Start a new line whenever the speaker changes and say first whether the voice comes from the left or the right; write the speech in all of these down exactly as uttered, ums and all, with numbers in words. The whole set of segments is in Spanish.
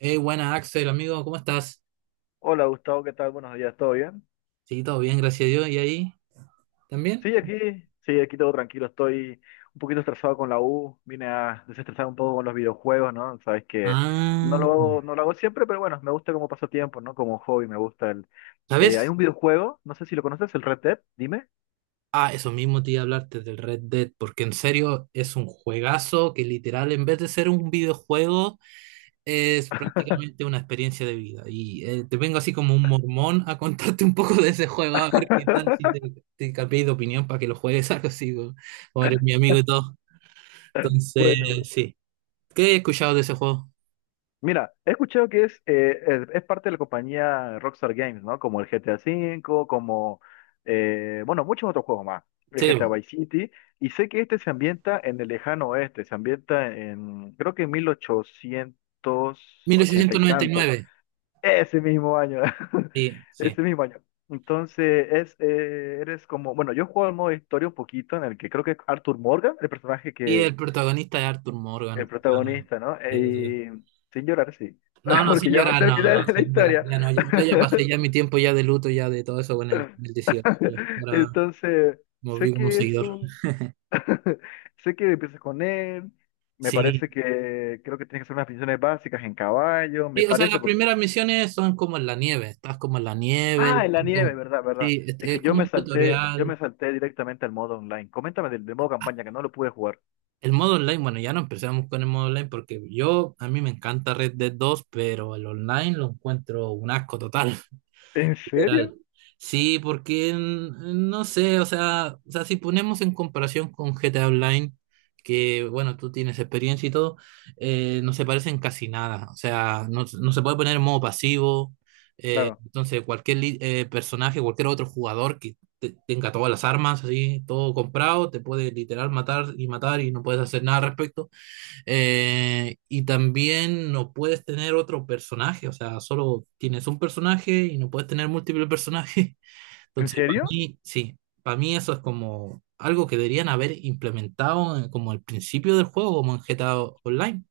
right: Eh, buena Axel, amigo, ¿cómo estás?
left: Hola Gustavo, ¿qué tal? Buenos días, ¿todo bien?
right: Sí, todo bien, gracias a Dios. ¿Y ahí también?
left: Sí, aquí, sí, aquí todo tranquilo, estoy un poquito estresado con la U, vine a desestresar un poco con los videojuegos, ¿no? Sabes que no
right: Ah,
left: lo, hago- no lo hago siempre, pero bueno, me gusta como pasatiempo, ¿no? Como hobby, me gusta el. Eh, hay
right: ¿sabes?
left: un videojuego, no sé si lo conoces, el Red Dead, dime.
right: Ah, eso mismo te iba a hablarte del Red Dead, porque en serio es un juegazo que literal, en vez de ser un videojuego, es prácticamente una experiencia de vida. Y eh, te vengo así como un mormón a contarte un poco de ese juego, a ver qué tal si te, te cambié de opinión para que lo juegues algo así, como como eres mi amigo y todo. Entonces,
left: Bueno,
right: sí. ¿Qué he escuchado de ese juego?
left: mira, he escuchado que es, eh, es, es parte de la compañía Rockstar Games, ¿no? Como el G T A V, como, eh, bueno, muchos otros juegos más, el G T A
right: Sí,
left: Vice City, y sé que este se ambienta en el lejano oeste, se ambienta en, creo que en
right: Mil
left: mil ochocientos ochenta y
right: ochocientos noventa y
left: tanto,
right: nueve.
left: ese mismo año.
right: Sí, sí.
left: Ese mismo año. Entonces, es, eh, eres como, bueno, yo juego al modo historia un poquito en el que creo que Arthur Morgan, el personaje
right: Y el
left: que,
right: protagonista es Arthur Morgan.
left: el
right: Ah,
left: protagonista, ¿no?
right: sí,
left: E,
right: sí.
left: Y sin llorar, sí.
right: No, no,
left: Porque
right: sin
left: ya me
right: llorar,
left: sé el
right: no, no,
left: final de la
right: sin llorar.
left: historia.
right: Ya no, ya, yo ya pasé ya mi tiempo ya de luto, ya de todo eso con el, el dieciocho ya. Ahora
left: Entonces,
right: me
left: sé
right: volví como
left: que es
right: seguidor.
left: un. Sé que empiezas con él. Me parece
right: Sí.
left: que creo que tienes que hacer unas funciones básicas en caballo.
right: Sí,
left: Me
right: o sea,
left: parece
right: las
left: porque.
right: primeras misiones son como en la nieve. Estás como en la nieve.
left: Ah, en la nieve,
right: como-
left: ¿verdad? ¿Verdad?
right: sí, es,
left: Es que
right: es
left: yo
right: como
left: me
right: un
left: salté, yo me
right: tutorial.
left: salté directamente al modo online. Coméntame del, del modo campaña que no lo pude jugar.
right: El modo online, bueno, ya no empezamos con el modo online porque yo, a mí me encanta Red Dead dos, pero el online lo encuentro un asco total.
left: ¿En serio?
right: Literal. Sí, porque mm, no sé, o sea, o sea, si ponemos en comparación con G T A Online, que bueno, tú tienes experiencia y todo, eh, no se parecen casi nada. O sea, no, no se puede poner en modo pasivo. eh,
left: Claro.
right: entonces, cualquier li- eh, personaje, cualquier otro jugador que te- tenga todas las armas, así, todo comprado, te puede literal matar y matar y no puedes hacer nada al respecto. Eh, y también no puedes tener otro personaje, o sea, solo tienes un personaje y no puedes tener múltiples personajes.
left: ¿En
right: Entonces, para
left: serio?
right: mí, sí, para mí eso es como algo que deberían haber implementado en- como al principio del juego, como en G T A Online,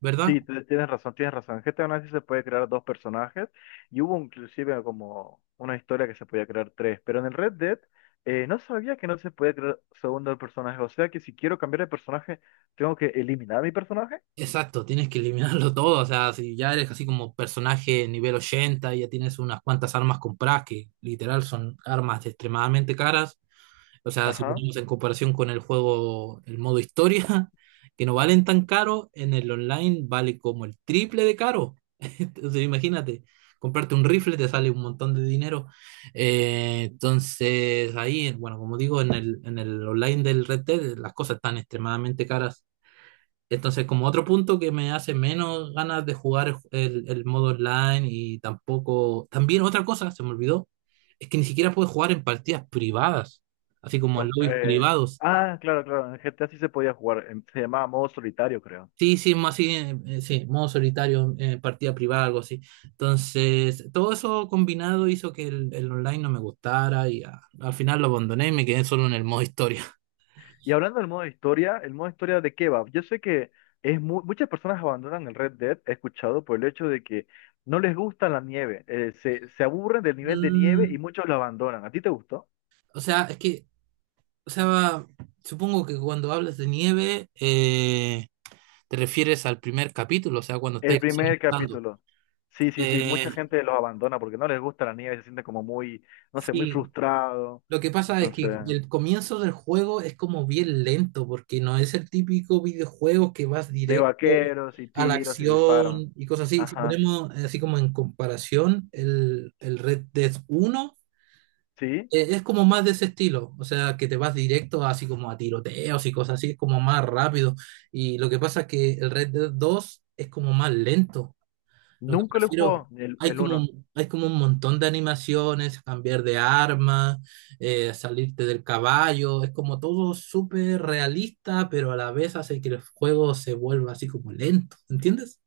right: ¿verdad?
left: Sí, te- tienes razón, tienes razón. En G T A Online sí se puede crear dos personajes y hubo inclusive como una historia que se podía crear tres, pero en el Red Dead, eh, no sabía que no se podía crear segundo personaje, o sea que si quiero cambiar de personaje tengo que eliminar a mi personaje.
right: Exacto, tienes que eliminarlo todo, o sea, si ya eres así como personaje nivel ochenta y ya tienes unas cuantas armas compradas que literal son armas extremadamente caras. O sea, si
left: Ajá.
right: ponemos en comparación con el juego, el modo historia, que no valen tan caro, en el online vale como el triple de caro. Entonces, imagínate, comprarte un rifle te sale un montón de dinero. Eh, entonces, ahí, bueno, como digo, en el, en el online del Red Dead las cosas están extremadamente caras. Entonces, como otro punto que me hace menos ganas de jugar el, el modo online y tampoco. También otra cosa, se me olvidó, es que ni siquiera puedes jugar en partidas privadas, así como en
left: O-
right: lobbies
left: eh,
right: privados.
left: ah, claro, claro, en G T A sí se podía jugar, em, se llamaba modo solitario, creo.
right: Sí, sí, más así, eh, eh, sí, modo solitario, eh, partida privada, algo así. Entonces, todo eso combinado hizo que el, el online no me gustara y ah, al final lo abandoné y me quedé solo en el modo historia.
left: Y hablando del modo historia, ¿el modo historia de qué va? Yo sé que es mu- muchas personas abandonan el Red Dead, he escuchado, por el hecho de que no les gusta la nieve, eh, se, se aburren del nivel de nieve
right: Mm,
left: y muchos lo abandonan. ¿A ti te gustó?
right: o sea, es que, o sea, supongo que cuando hablas de nieve, eh, Te refieres al primer capítulo, o sea, cuando
left: El
right: estáis recién
left: primer
right: empezando.
left: capítulo. Sí, sí, sí, mucha
right: Eh,
left: gente los abandona porque no les gusta la nieve, se sienten como muy, no sé, muy
right: sí,
left: frustrados.
right: lo que pasa es
left: Entonces,
right: que el comienzo del juego es como bien lento, porque no es el típico videojuego que vas
left: de
right: directo
left: vaqueros y
right: a la
left: tiros y disparos.
right: acción y cosas así. Si
left: Ajá.
right: ponemos eh, así como en comparación el, el Red Dead uno
left: ¿Sí?
right: eh, es como más de ese estilo, o sea, que te vas directo así como a tiroteos y cosas así, es como más rápido. Y lo que pasa es que el Red Dead dos es como más lento. Lo que
left: Nunca lo
right: prefiero,
left: jugó el,
right: hay
left: el
right: como,
left: uno.
right: un- hay como un montón de animaciones, cambiar de arma, eh, salirte del caballo, es como todo súper realista, pero a la vez hace que el juego se vuelva así como lento, ¿entiendes?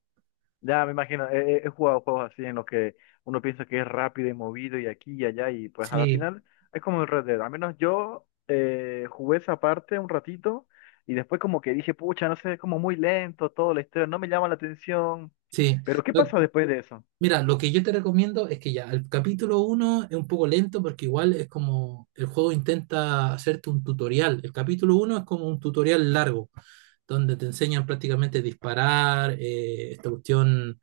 left: Ya me imagino, he, he- he jugado juegos así en los que uno piensa que es rápido y movido y aquí y allá y pues al
right: Sí,
left: final es como el Red Dead. Al menos yo eh, jugué esa parte un ratito y después como que dije, pucha, no sé, es como muy lento todo la historia, no me llama la atención.
right: Sí,
left: Pero ¿qué
right: Lo-
left: pasa después de eso?
right: Mira, lo que yo te recomiendo es que ya el capítulo uno es un poco lento porque igual es como el juego intenta hacerte un tutorial. El capítulo uno es como un tutorial largo, donde te enseñan prácticamente disparar, eh, esta cuestión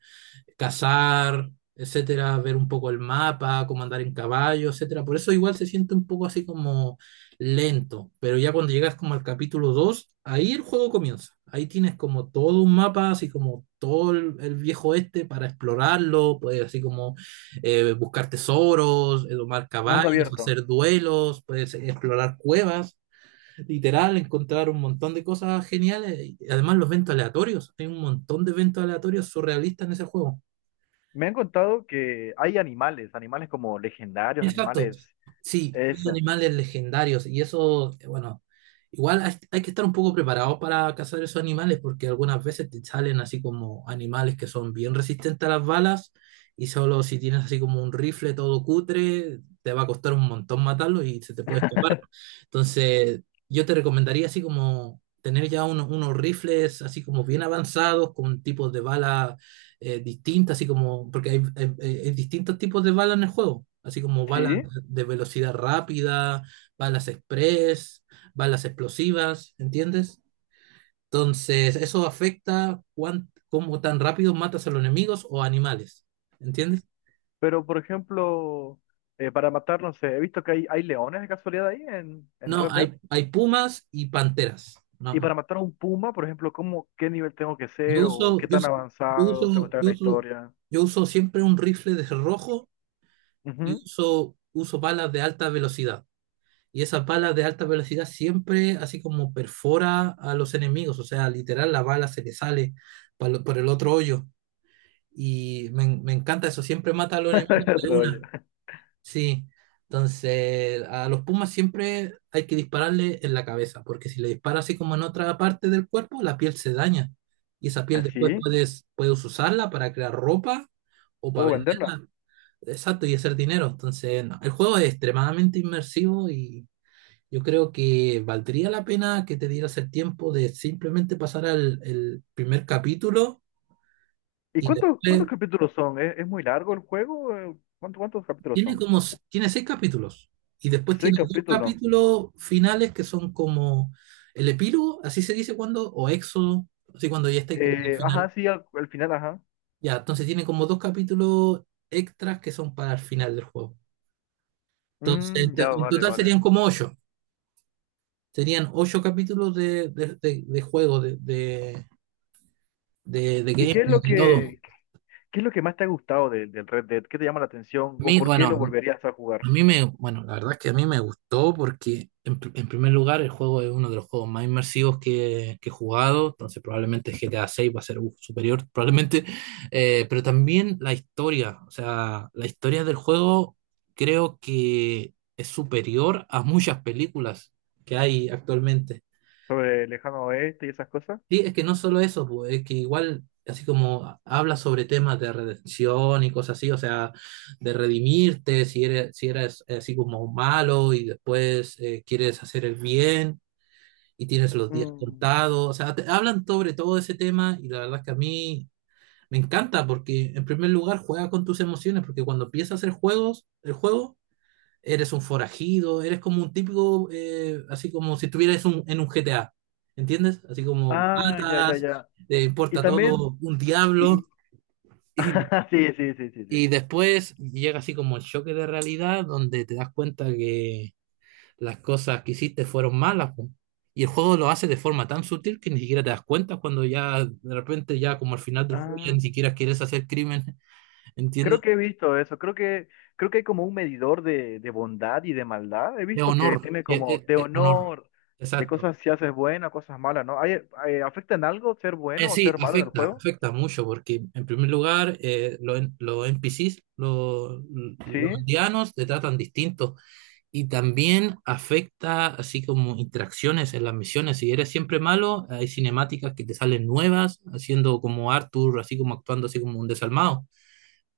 right: cazar, etcétera, ver un poco el mapa, cómo andar en caballo, etcétera. Por eso igual se siente un poco así como lento, pero ya cuando llegas como al capítulo dos, ahí el juego comienza. Ahí tienes como todo un mapa, así como todo el, el viejo este para explorarlo, puedes así como eh, buscar tesoros, eh, domar
left: Mundo
right: caballos,
left: abierto.
right: hacer duelos, puedes explorar cuevas. Literal, encontrar un montón de cosas geniales y además los eventos aleatorios. Hay un montón de eventos aleatorios surrealistas en ese juego.
left: Me han contado que hay animales, animales como legendarios,
right: Exacto.
left: animales,
right: Sí, hay
left: eso.
right: animales legendarios y eso, eh, bueno, igual hay, hay que estar un poco preparados para cazar esos animales porque algunas veces te salen así como animales que son bien resistentes a las balas y solo si tienes así como un rifle todo cutre, te va a costar un montón matarlo y se te puede escapar. Entonces, yo te recomendaría así como tener ya uno- unos rifles así como bien avanzados con tipos de balas eh, distintas, así como, porque hay, hay- eh, hay distintos tipos de balas en el juego, así como balas
left: Sí,
right: de velocidad rápida, balas express, balas explosivas, ¿entiendes? Entonces, eso afecta cuán, cómo tan rápido matas a los enemigos o animales, ¿entiendes?
left: pero por ejemplo, eh, para matar, no sé, he visto que hay, hay leones de casualidad ahí en, en
right: No,
left: Red Dead.
right: hay, hay pumas y panteras.
left: Y
right: No,
left: para matar a un puma, por ejemplo, ¿cómo, qué nivel tengo que
right: yo
left: ser o
right: uso,
left: qué
right: yo,
left: tan
right: uso, yo
left: avanzado tengo que
right: uso,
left: estar en
right: yo
left: la
right: uso
left: historia?
right: yo uso siempre un rifle de rojo y
left: Ujú.
right: uso, uso balas de alta velocidad. Y esas balas de alta velocidad siempre así como perfora a los enemigos, o sea, literal la bala se le sale pa lo- por el otro hoyo. Y me, en- me encanta eso, siempre mata a los enemigos de
left: Troya.
right: una. Sí, entonces a los pumas siempre hay que dispararle en la cabeza, porque si le dispara así como en otra parte del cuerpo, la piel se daña. Y esa piel después
left: ¿Así?
right: puedes, puedes usarla para crear ropa o para
left: ¿Puedo venderla?
right: venderla. Exacto, y hacer dinero. Entonces, no, el juego es extremadamente inmersivo y yo creo que valdría la pena que te dieras el tiempo de simplemente pasar al el primer capítulo
left: ¿Y
right: y
left: cuántos, cuántos
right: después
left: capítulos son? ¿Es, es muy largo el juego? Eh, ¿Cuánto- cuántos capítulos
right: tiene
left: son?
right: como s- tiene seis capítulos y después
left: Seis
right: tiene dos
left: capítulos.
right: capítulos finales que son como el epílogo, así se dice cuando, o éxodo, así cuando ya estáis como en el
left: Eh, ajá,
right: final.
left: sí, al, al final, ajá.
right: Ya, entonces tiene como dos capítulos extras que son para el final del juego. Entonces, en
left: Mm,
right: to-
left: ya,
right: en
left: vale,
right: total
left: vale.
right: serían como ocho. Serían ocho capítulos de, de, de- de juego, de, de, de, de
left: ¿Y
right: game,
left: qué es lo
right: de todo.
left: que, qué es lo que más te ha gustado de- del Red Dead? ¿Qué te llama la atención
right: A
left: o
right: mí,
left: por qué lo
right: bueno,
left: volverías a jugar?
right: a mí me, bueno, la verdad es que a mí me gustó porque en, pr- en primer lugar el juego es uno de los juegos más inmersivos que, que he jugado, entonces probablemente G T A seis va a ser uf, superior, probablemente, eh, pero también la historia, o sea, la historia del juego creo que es superior a muchas películas que hay actualmente.
left: ¿Sobre el lejano oeste y esas cosas?
right: Sí, es que no solo eso, pues, es que igual, así como habla sobre temas de redención y cosas así, o sea, de redimirte, si eres, si eres eh, así como malo y después eh, quieres hacer el bien y tienes los días
left: Mm,
right: contados, o sea, te- hablan sobre todo ese tema y la verdad es que a mí me encanta porque en primer lugar juega con tus emociones, porque cuando empiezas a hacer juegos, el juego eres un forajido, eres como un típico, eh, así como si estuvieras un- en un G T A, ¿entiendes? Así como
left: ah, ya, ya,
right: matas,
left: ya.
right: te
left: Y
right: importa
left: también,
right: todo, un diablo,
left: y,
right: y,
left: sí, sí, sí, sí,
right: y
left: sí.
right: después llega así como el choque de realidad donde te das cuenta que las cosas que hiciste fueron malas, po. Y el juego lo hace de forma tan sutil que ni siquiera te das cuenta cuando ya de repente ya como al final del juego ya
left: Ah,
right: ni siquiera quieres hacer crimen,
left: creo
right: ¿entiendes?
left: que he visto eso. Creo que, creo que hay como un medidor de, de bondad y de maldad. He
right: De
left: visto que
right: honor,
left: tiene
right: es,
left: como
right: es-
left: de
right: es honor,
left: honor, de
right: exacto.
left: cosas si haces buena, cosas malas, ¿no? ¿Hay, eh, afecta en algo ser
right: Eh,
left: bueno o
right: sí,
left: ser malo en el
right: afecta,
left: juego?
right: afecta mucho porque en primer lugar eh, los, en- los N P Cs, los,
left: Sí,
right: los indianos te tratan distinto y también afecta así como interacciones en las misiones. Si eres siempre malo, hay cinemáticas que te salen nuevas, haciendo como Arthur, así como actuando así como un desalmado.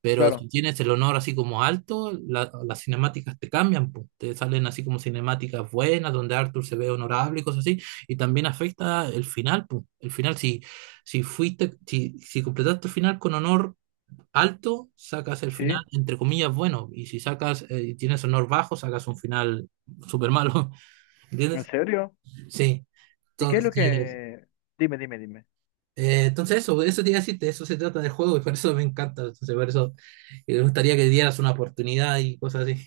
right: Pero
left: claro.
right: si tienes el honor así como alto, la- las cinemáticas te cambian, pues. Te salen así como cinemáticas buenas, donde Arthur se ve honorable y cosas así. Y también afecta el final, pues. El final, si, si fuiste, si, si completaste el final con honor alto, sacas el final,
left: Sí,
right: entre comillas, bueno. Y si sacas, eh, y tienes honor bajo, sacas un final súper malo.
left: ¿en
right: ¿Entiendes?
left: serio?
right: Sí.
left: ¿Y qué es
right: Entonces,
left: lo que? Dime, dime, dime.
right: eh, entonces eso, eso te iba a decir, de eso se trata del juego y por eso me encanta. Entonces, por eso eh, me gustaría que dieras una oportunidad y cosas así.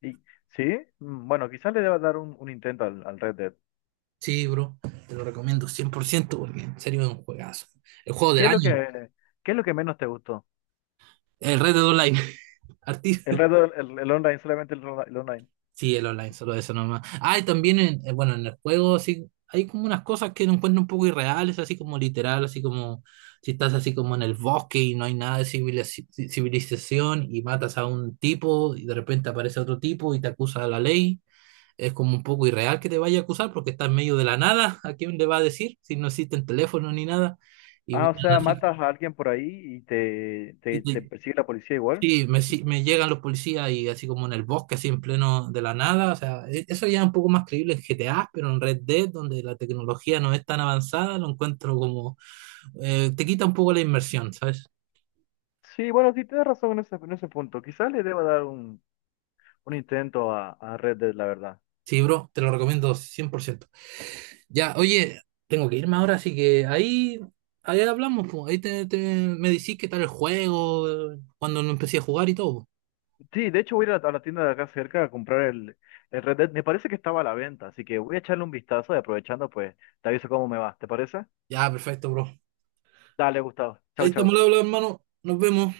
left: ¿Y, sí? Mm, bueno, quizás le deba dar un, un intento al, al Red Dead.
right: Sí, bro, te lo recomiendo cien por ciento porque en serio es un juegazo. El juego
left: ¿Qué
right: del
left: es lo
right: año,
left: que, qué es lo que menos te gustó?
right: el Red Dead Online.
left: El
right: Arti-
left: Red Dead, el, el online, solamente el, el online.
right: Sí, el online, solo eso nomás. Ah, y también, en, eh, bueno, en el juego sí, hay como unas cosas que lo encuentro un poco irreales, así como literal, así como si estás así como en el bosque y no hay nada de civiliz- civilización y matas a un tipo y de repente aparece otro tipo y te acusa a la ley. Es como un poco irreal que te vaya a acusar porque está en medio de la nada. ¿A quién le va a decir si no existen teléfonos ni nada? Y
left: Ah,
right: vienen
left: o sea,
right: así
left: matas a alguien por ahí y te,
right: y
left: te, te
right: te,
left: persigue la policía igual.
right: Sí, me, si- me llegan los policías y así como en el bosque, así en pleno de la nada. O sea, e- eso ya es un poco más creíble en G T A, pero en Red Dead, donde la tecnología no es tan avanzada, lo encuentro como. Eh, te quita un poco la inmersión, ¿sabes?
left: Sí, bueno, sí, tienes razón en ese, en ese punto. Quizás le deba dar un, un intento a, a Red Dead, la verdad.
right: Sí, bro, te lo recomiendo cien por ciento. Ya, oye, tengo que irme ahora, así que ahí, ahí hablamos, po. Ahí te, te- me decís qué tal el juego, eh, cuando lo empecé a jugar y todo.
left: Sí, de hecho voy a ir a la tienda de acá cerca a comprar el, el Red Dead. Me parece que estaba a la venta, así que voy a echarle un vistazo y aprovechando, pues, te aviso cómo me va. ¿Te parece?
right: Ya, perfecto, bro.
left: Dale, Gustavo. Chao,
right: Ahí estamos, al
left: chao.
right: habla, hermano. Nos vemos.